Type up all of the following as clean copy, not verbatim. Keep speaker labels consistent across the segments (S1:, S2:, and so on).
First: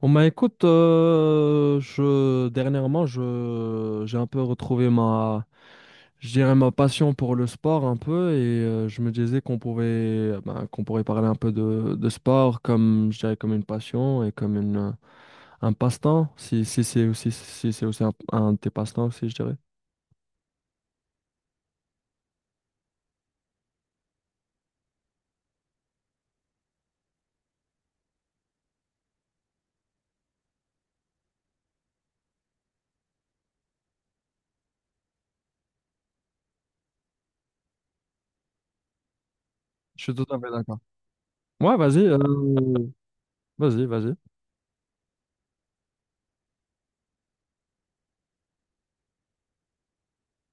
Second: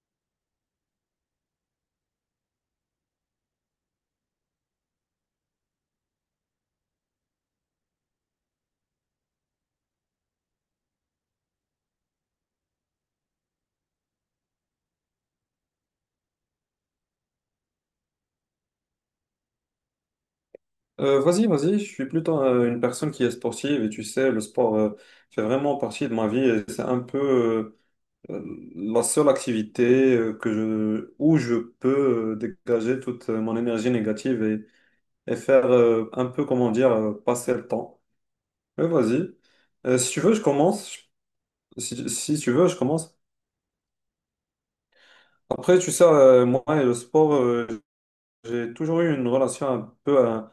S1: Bon bah écoute, je dernièrement je j'ai un peu retrouvé ma je dirais ma passion pour le sport un peu. Et je me disais qu'on pouvait qu'on pourrait parler un peu de sport comme je dirais, comme une passion et comme une un passe-temps, si c'est aussi, si c'est aussi un de tes passe-temps aussi, je dirais.
S2: Vas-y, vas-y, je suis plutôt une personne qui est sportive et, tu sais, le sport fait vraiment partie de ma vie et c'est un peu la seule activité où je peux dégager toute mon énergie négative et faire un peu, comment dire, passer le temps. Mais vas-y.
S1: Je
S2: Si
S1: suis
S2: tu
S1: tout
S2: veux,
S1: à
S2: je
S1: fait d'accord.
S2: commence.
S1: Ouais, vas-y,
S2: Si, si tu veux, je commence.
S1: vas-y.
S2: Après, tu sais, moi et le sport, j'ai toujours eu une relation un peu, hein,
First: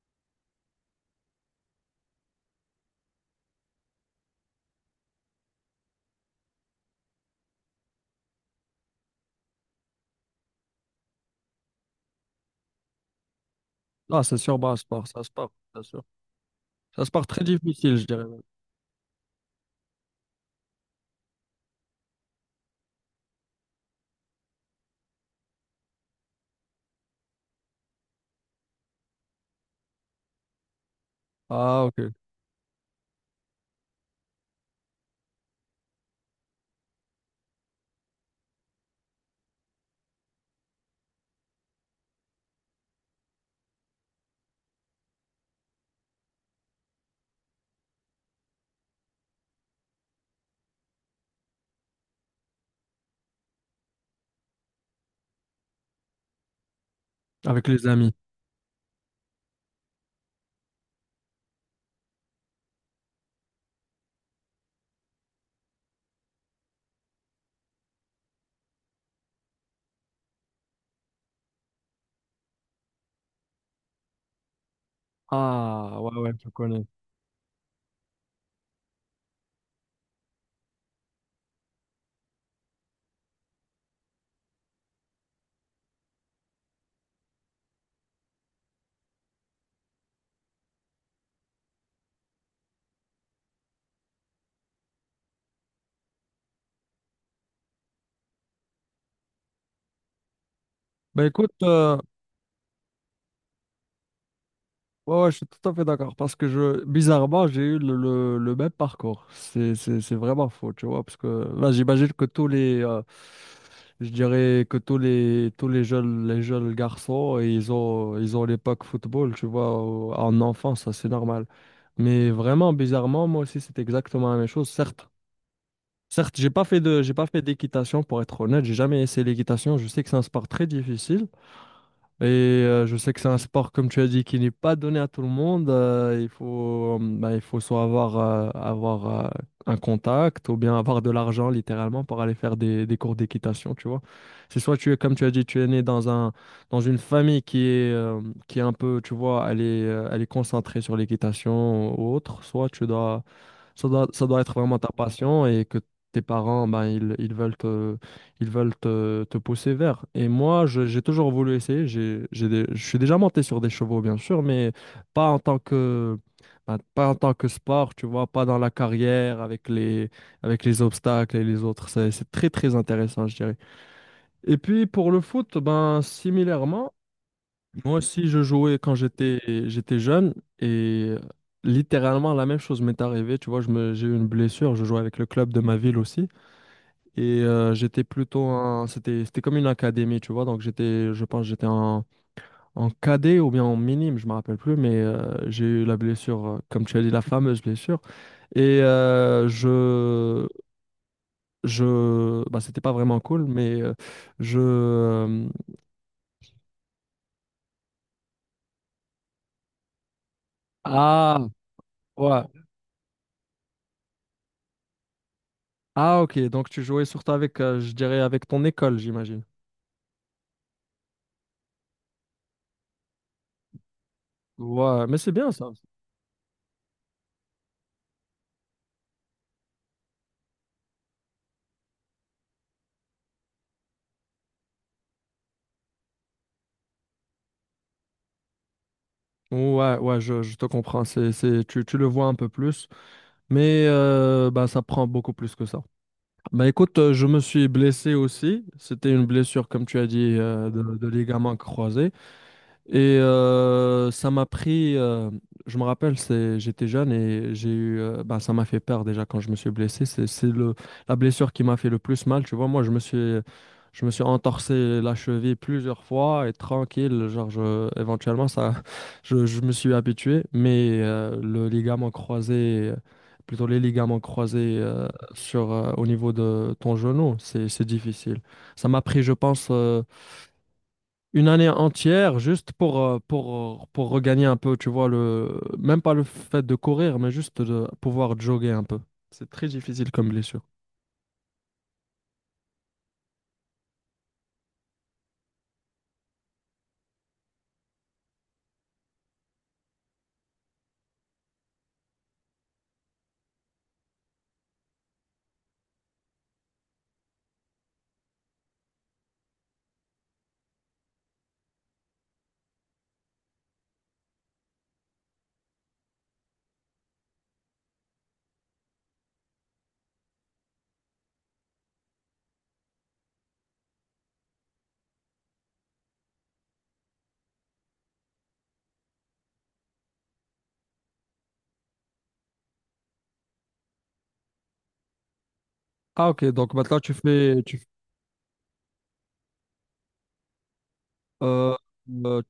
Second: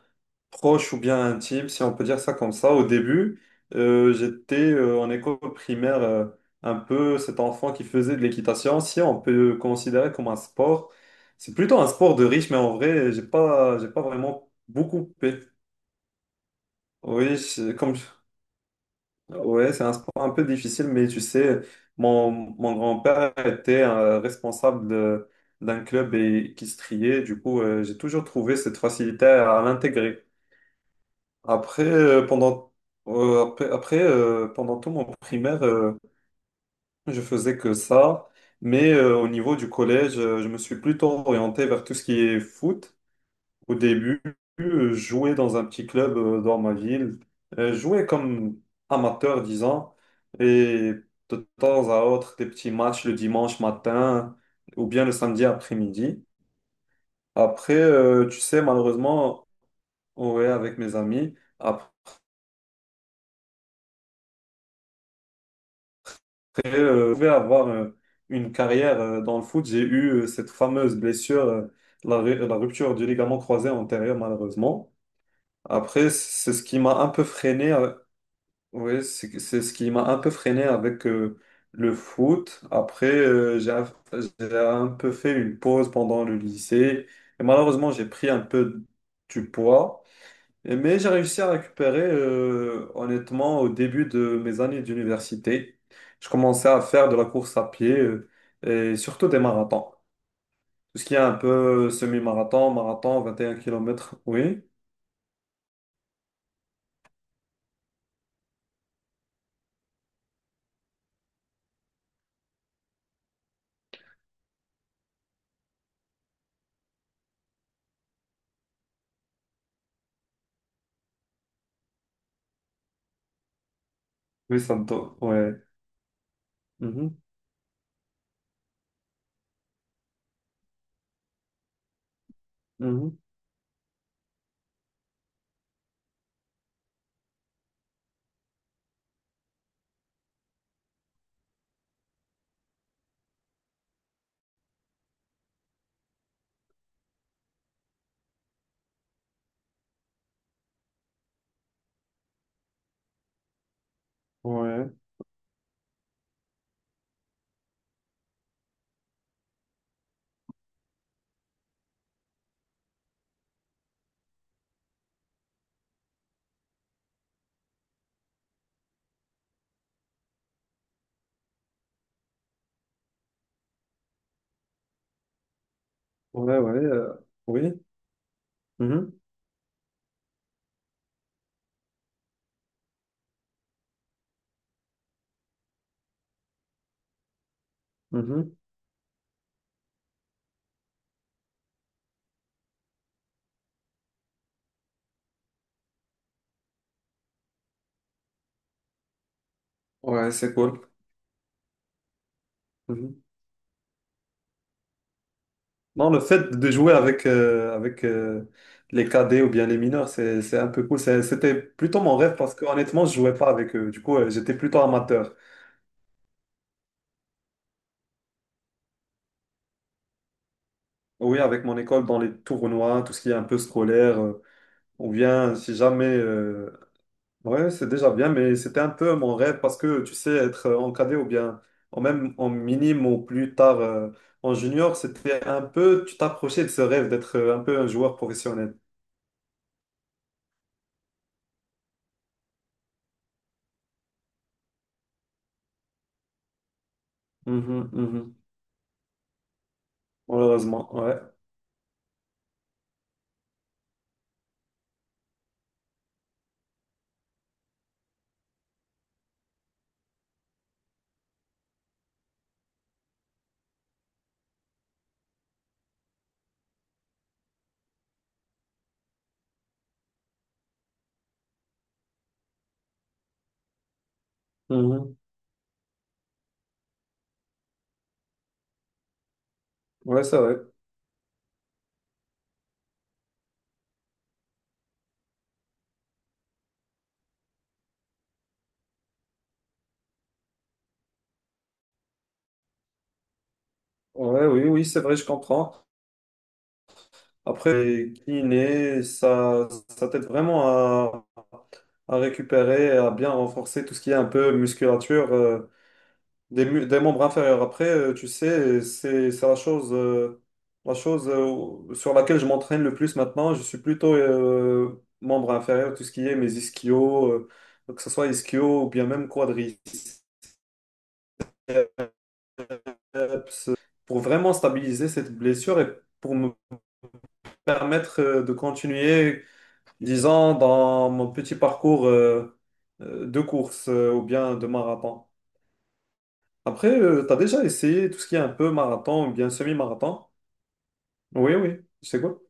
S2: proche ou bien intime, si on peut dire ça comme ça. Au début, j'étais en école primaire, un peu cet enfant qui faisait de l'équitation, si on peut le considérer comme un sport. C'est plutôt un sport de riche, mais en vrai, j'ai pas
S1: Ah, c'est
S2: vraiment
S1: sûr, bah,
S2: beaucoup
S1: sport, ça se
S2: coupé.
S1: porte, c'est sûr. Ça se porte
S2: Oui,
S1: très
S2: c'est comme,
S1: difficile, je dirais. Même.
S2: ouais, c'est un sport un peu difficile, mais tu sais, mon grand-père était d'un club, et qui se triait. Du coup, j'ai toujours trouvé cette facilité à l'intégrer. Après,
S1: Ah, ok.
S2: pendant, après, après, Pendant tout mon primaire, je faisais que ça. Mais au niveau du collège, je me suis plutôt orienté vers tout ce qui est foot. Au début, je jouais dans un petit club dans ma ville. Je jouais comme amateur, disons, et de temps à autre, des petits matchs le dimanche matin ou bien le samedi après-midi.
S1: Avec
S2: Après,
S1: les amis.
S2: tu sais, malheureusement, ouais, avec mes amis. Après, je pouvais avoir une carrière dans le foot. J'ai eu cette fameuse blessure, la rupture du ligament croisé antérieur, malheureusement.
S1: Ah,
S2: Après,
S1: ouais, ouais, je
S2: c'est ce qui
S1: connais.
S2: m'a un peu freiné oui, c'est ce qui m'a un peu freiné avec le foot. Après, j'ai un peu fait une pause pendant le lycée. Et malheureusement, j'ai pris un peu du poids. Et- mais j'ai réussi à récupérer, honnêtement, au début de mes années d'université. Je commençais à faire de la course à pied, et surtout des marathons. Tout ce qui est
S1: Bah,
S2: un
S1: écoute,
S2: peu semi-marathon, marathon, 21 kilomètres. Oui,
S1: ouais, ouais, je suis tout à fait d'accord. Parce que bizarrement, j'ai eu le même parcours. C'est vraiment faux, tu vois. Parce que là, j'imagine que tous je dirais que tous tous les jeunes garçons, ils ont l'époque football, tu vois, en enfance, ça, c'est normal. Mais vraiment, bizarrement, moi aussi, c'est exactement la même
S2: oui,
S1: chose.
S2: ça me...
S1: Certes,
S2: do- ouais.
S1: certes, j'ai pas j'ai
S2: Mhm,
S1: pas fait d'équitation, pour être honnête. J'ai jamais essayé l'équitation, je sais que c'est un sport très difficile, et je sais
S2: mhm.
S1: que c'est un sport, comme tu as dit, qui n'est pas donné à tout le monde. Bah, il faut soit avoir, avoir un contact, ou bien avoir de l'argent littéralement pour aller faire des cours d'équitation, tu vois. C'est soit tu es, comme tu as dit, tu es né dans une famille qui est un peu, tu vois, elle est concentrée sur l'équitation ou autre, soit tu dois, ça doit être vraiment ta
S2: Ouais,
S1: passion, et que tes parents, ben, ils veulent, ils veulent te pousser vers. Et moi, j'ai toujours voulu essayer. Je suis déjà monté sur des chevaux, bien sûr, mais pas en tant que, ben, pas en tant que sport, tu vois, pas dans la carrière avec avec les obstacles et les autres. C'est très, très intéressant, je dirais. Et puis, pour le foot, ben,
S2: ouais, ouais.
S1: similairement,
S2: Oui.
S1: moi aussi, je jouais quand
S2: Mhm,
S1: j'étais jeune. Et littéralement, la même chose m'est arrivée. Tu vois, j'ai eu une blessure. Je jouais avec le club de ma ville aussi. Et j'étais plutôt
S2: mhm.
S1: un... C'était, c'était comme une académie, tu vois. Donc j'étais, je pense, que en cadet ou bien en minime, je me rappelle plus. Mais j'ai eu la blessure, comme tu as dit, la fameuse blessure. Et
S2: Ouais, c'est cool.
S1: je... Bah, c'était pas vraiment
S2: Mhm.
S1: cool, mais je... euh,
S2: Non, le fait de jouer avec, les cadets ou bien les mineurs, c'est un peu cool. C'est-
S1: ah,
S2: c'était plutôt mon rêve
S1: ouais.
S2: parce que, honnêtement, je jouais pas avec eux. Du coup, j'étais plutôt amateur.
S1: Ah, ok. Donc tu jouais surtout avec, je dirais, avec ton école, j'imagine.
S2: Oui, avec mon école dans les tournois, tout ce qui est un peu scolaire,
S1: Ouais,
S2: ou
S1: mais c'est bien
S2: bien
S1: ça.
S2: si jamais... ouais, c'est déjà bien, mais c'était un peu mon rêve parce que, tu sais, être en cadet ou bien en même en minime ou plus tard en junior, c'était un peu... Tu t'approchais de ce rêve d'être un peu un joueur professionnel.
S1: Ouais, ouais, je te comprends. Tu le vois un peu plus, mais bah, ça prend beaucoup plus que ça. Bah écoute, je me suis
S2: Mhm,
S1: blessé
S2: mhm.
S1: aussi. C'était une blessure, comme tu as dit,
S2: Malheureusement,
S1: de
S2: ouais.
S1: ligament croisé. Et ça m'a pris, je me rappelle, c'est, j'étais jeune et j'ai eu, ben, ça m'a fait peur déjà quand je me suis blessé. C'est le, la blessure qui m'a fait le plus mal. Tu vois, moi, je me suis entorsé la cheville plusieurs fois, et tranquille, genre, je, éventuellement, ça, je me suis habitué. Mais le ligament croisé, plutôt les ligaments croisés
S2: Mhm.
S1: au niveau de ton genou, c'est difficile. Ça m'a pris, je pense.
S2: Ouais, c'est vrai.
S1: Une année entière juste pour regagner un peu, tu vois, le, même pas le fait de courir, mais juste de pouvoir jogger un peu. C'est très difficile comme blessure.
S2: Ouais, oui, oui, c'est vrai, je comprends. Après, kiné, ça t'aide vraiment à récupérer, à bien renforcer tout ce qui est un peu musculature des membres inférieurs. Après, tu sais, c'est la chose sur laquelle je m'entraîne le plus maintenant. Je suis plutôt membre inférieur, tout ce qui est mes ischios, que ce soit ischio ou bien même quadriceps, biceps, pour vraiment stabiliser cette blessure et pour me permettre de continuer, disons, dans mon petit parcours de course ou bien de marathon.
S1: Ah ok, donc
S2: Après,
S1: maintenant tu
S2: tu as
S1: fais...
S2: déjà essayé tout ce qui est un peu marathon ou bien semi-marathon? Oui,
S1: Euh,
S2: oui, c'est cool.
S1: euh,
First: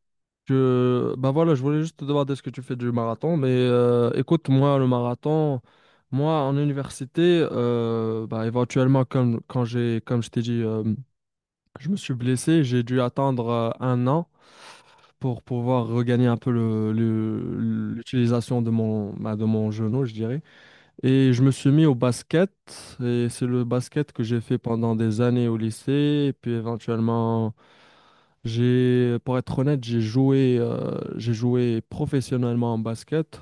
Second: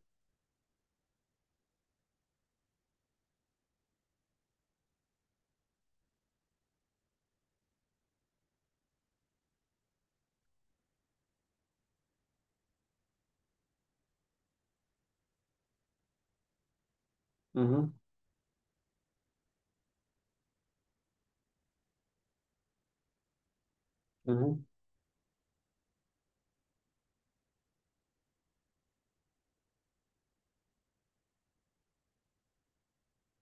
S1: ben voilà, je voulais juste te demander ce que tu fais du marathon, mais écoute, moi, le marathon, moi, en université, bah, éventuellement, comme, comme je t'ai dit, je me suis blessé, j'ai dû attendre un an pour pouvoir regagner un peu
S2: Mhm,
S1: l'utilisation de mon, bah, de mon genou, je dirais. Et je me suis mis au basket, et c'est le basket que j'ai fait
S2: mhm,
S1: pendant des années au lycée, et puis éventuellement, pour être honnête, j'ai joué professionnellement en basket.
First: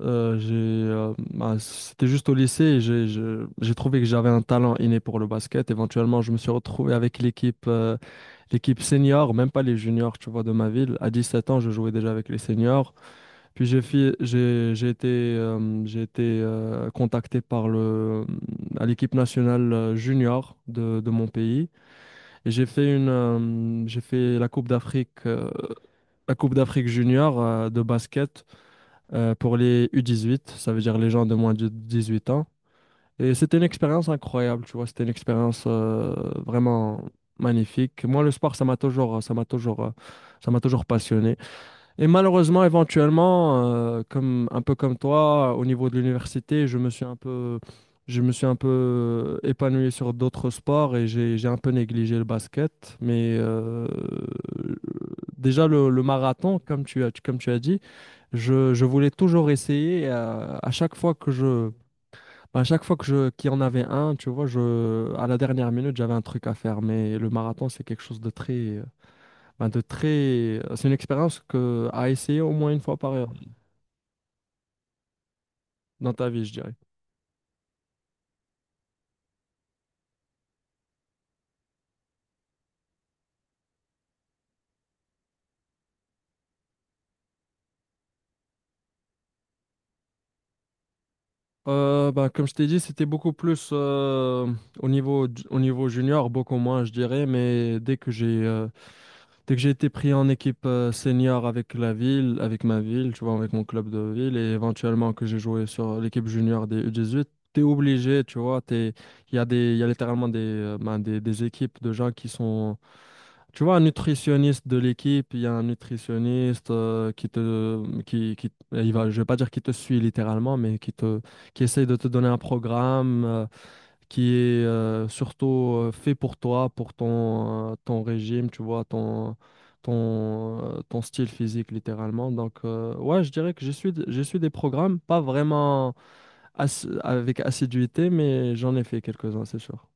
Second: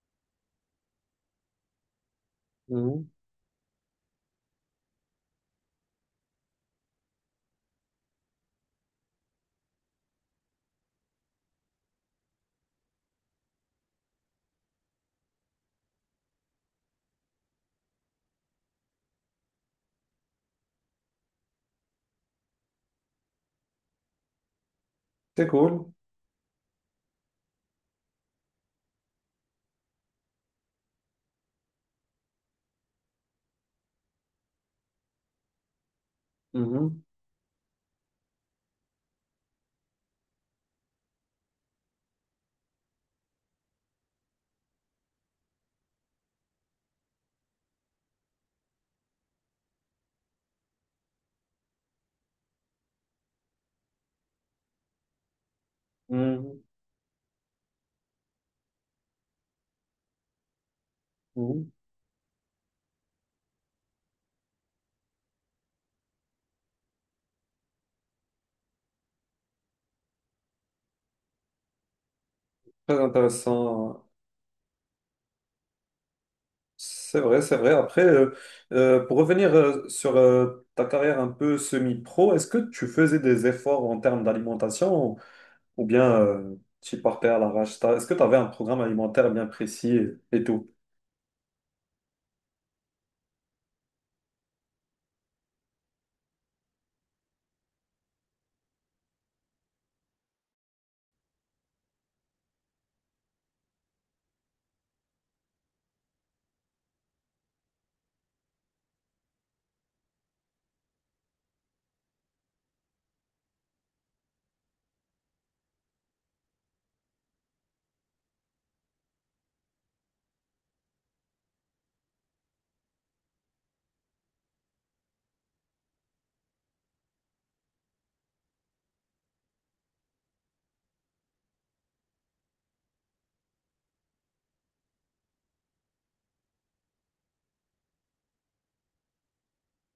S1: Bah, c'était juste au lycée, et
S2: mhm.
S1: j'ai trouvé que j'avais un talent inné pour le basket. Éventuellement, je me suis retrouvé avec l'équipe senior, même pas les juniors, tu vois, de ma ville. À 17 ans, je jouais déjà avec les seniors. Puis j'ai été contacté par le à l'équipe nationale junior de mon pays, et j'ai fait
S2: C'est cool.
S1: la Coupe d'Afrique junior de basket pour les U18, ça veut dire les gens de moins de 18 ans. Et c'était une expérience incroyable, tu vois, c'était une expérience
S2: Mhm,
S1: vraiment magnifique. Moi, le sport, ça m'a toujours passionné. Et malheureusement, éventuellement, comme un peu comme toi, au niveau de l'université, je me suis un peu épanoui sur d'autres sports, et j'ai un peu négligé le basket. Mais déjà le marathon,
S2: mhm,
S1: comme tu as dit, je voulais toujours essayer.
S2: mhm.
S1: À chaque fois que je, qu'il y en avait un, tu vois, je, à la dernière minute, j'avais un truc à faire. Mais le marathon, c'est quelque chose de très, de très... c'est une expérience que... à essayer au moins une fois
S2: Très
S1: par heure
S2: intéressant.
S1: dans ta vie, je dirais.
S2: C'est vrai, c'est vrai. Après, pour revenir sur ta carrière un peu semi-pro, est-ce que tu faisais des efforts en termes d'alimentation, ou bien tu partais à l'arrache? T'as- est-ce que tu avais un programme alimentaire bien précis et tout?
S1: Ben, comme je t'ai dit, c'était beaucoup plus au niveau junior, beaucoup moins, je dirais, mais dès que j'ai été pris en équipe senior avec la ville, avec ma ville, tu vois, avec mon club de ville, et éventuellement que j'ai joué sur l'équipe junior des U18, t'es obligé, tu vois, t'es, il y a des, il y a littéralement des, des équipes de gens qui sont, tu vois, un nutritionniste de l'équipe, il y a un nutritionniste qui te, il va, je vais pas dire qui te suit littéralement, mais qui te, qui essaye de te donner un programme. Qui est surtout fait pour toi, pour ton, ton régime, tu vois, ton style physique littéralement. Donc, ouais, je dirais que je suis des programmes, pas vraiment avec assiduité, mais j'en ai fait quelques-uns, c'est sûr.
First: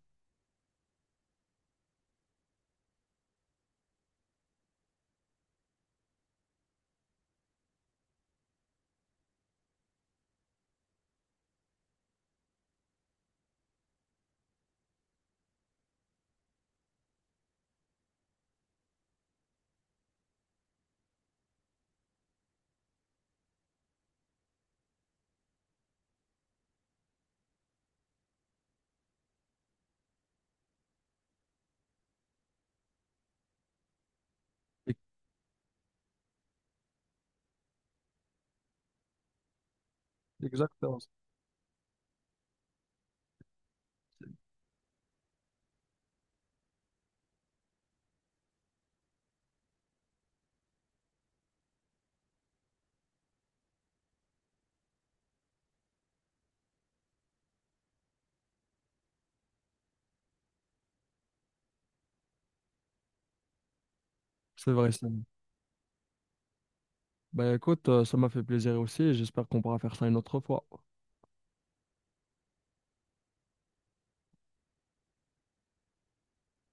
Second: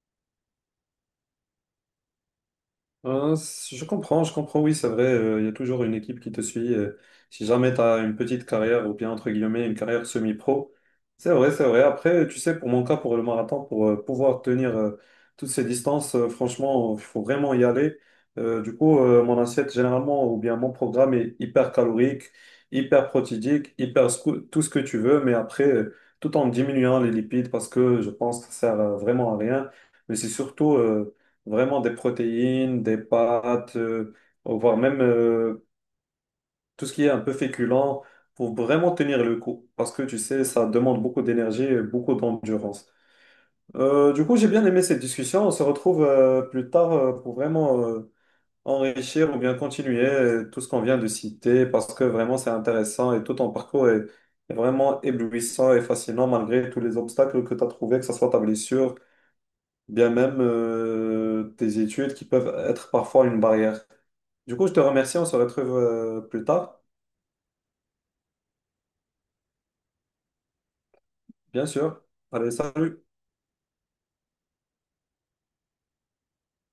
S2: Je comprends, je comprends, oui, c'est vrai, il y a toujours une équipe qui te suit si jamais tu as une petite carrière, ou bien, entre guillemets, une carrière semi-pro. C'est vrai, c'est vrai. Après, tu sais, pour mon cas, pour le marathon, pour pouvoir tenir toutes ces distances, franchement, il faut vraiment y aller. Mon assiette, généralement, ou bien mon programme, est hyper calorique, hyper protidique, tout ce que tu veux, mais après, tout en diminuant les lipides, parce que je pense que ça sert vraiment à rien. Mais c'est surtout vraiment des protéines, des pâtes, voire
S1: E-
S2: même tout ce qui est un peu féculent, pour vraiment tenir le coup. Parce que tu sais, ça demande
S1: Exactement.
S2: beaucoup d'énergie et beaucoup d'endurance. Du coup, j'ai bien aimé cette discussion. On se retrouve plus tard pour vraiment enrichir ou bien continuer tout ce qu'on vient de citer, parce que vraiment c'est intéressant et tout ton parcours est, est vraiment éblouissant et fascinant malgré tous les obstacles que tu as trouvés, que ce soit ta blessure bien même tes études qui peuvent être parfois une barrière. Du coup,
S1: C'est
S2: je te
S1: vrai,
S2: remercie,
S1: Samy.
S2: on se retrouve plus tard,
S1: Ben écoute, ça m'a fait plaisir aussi, et j'espère qu'on pourra faire ça une autre fois.
S2: bien sûr. Allez, salut.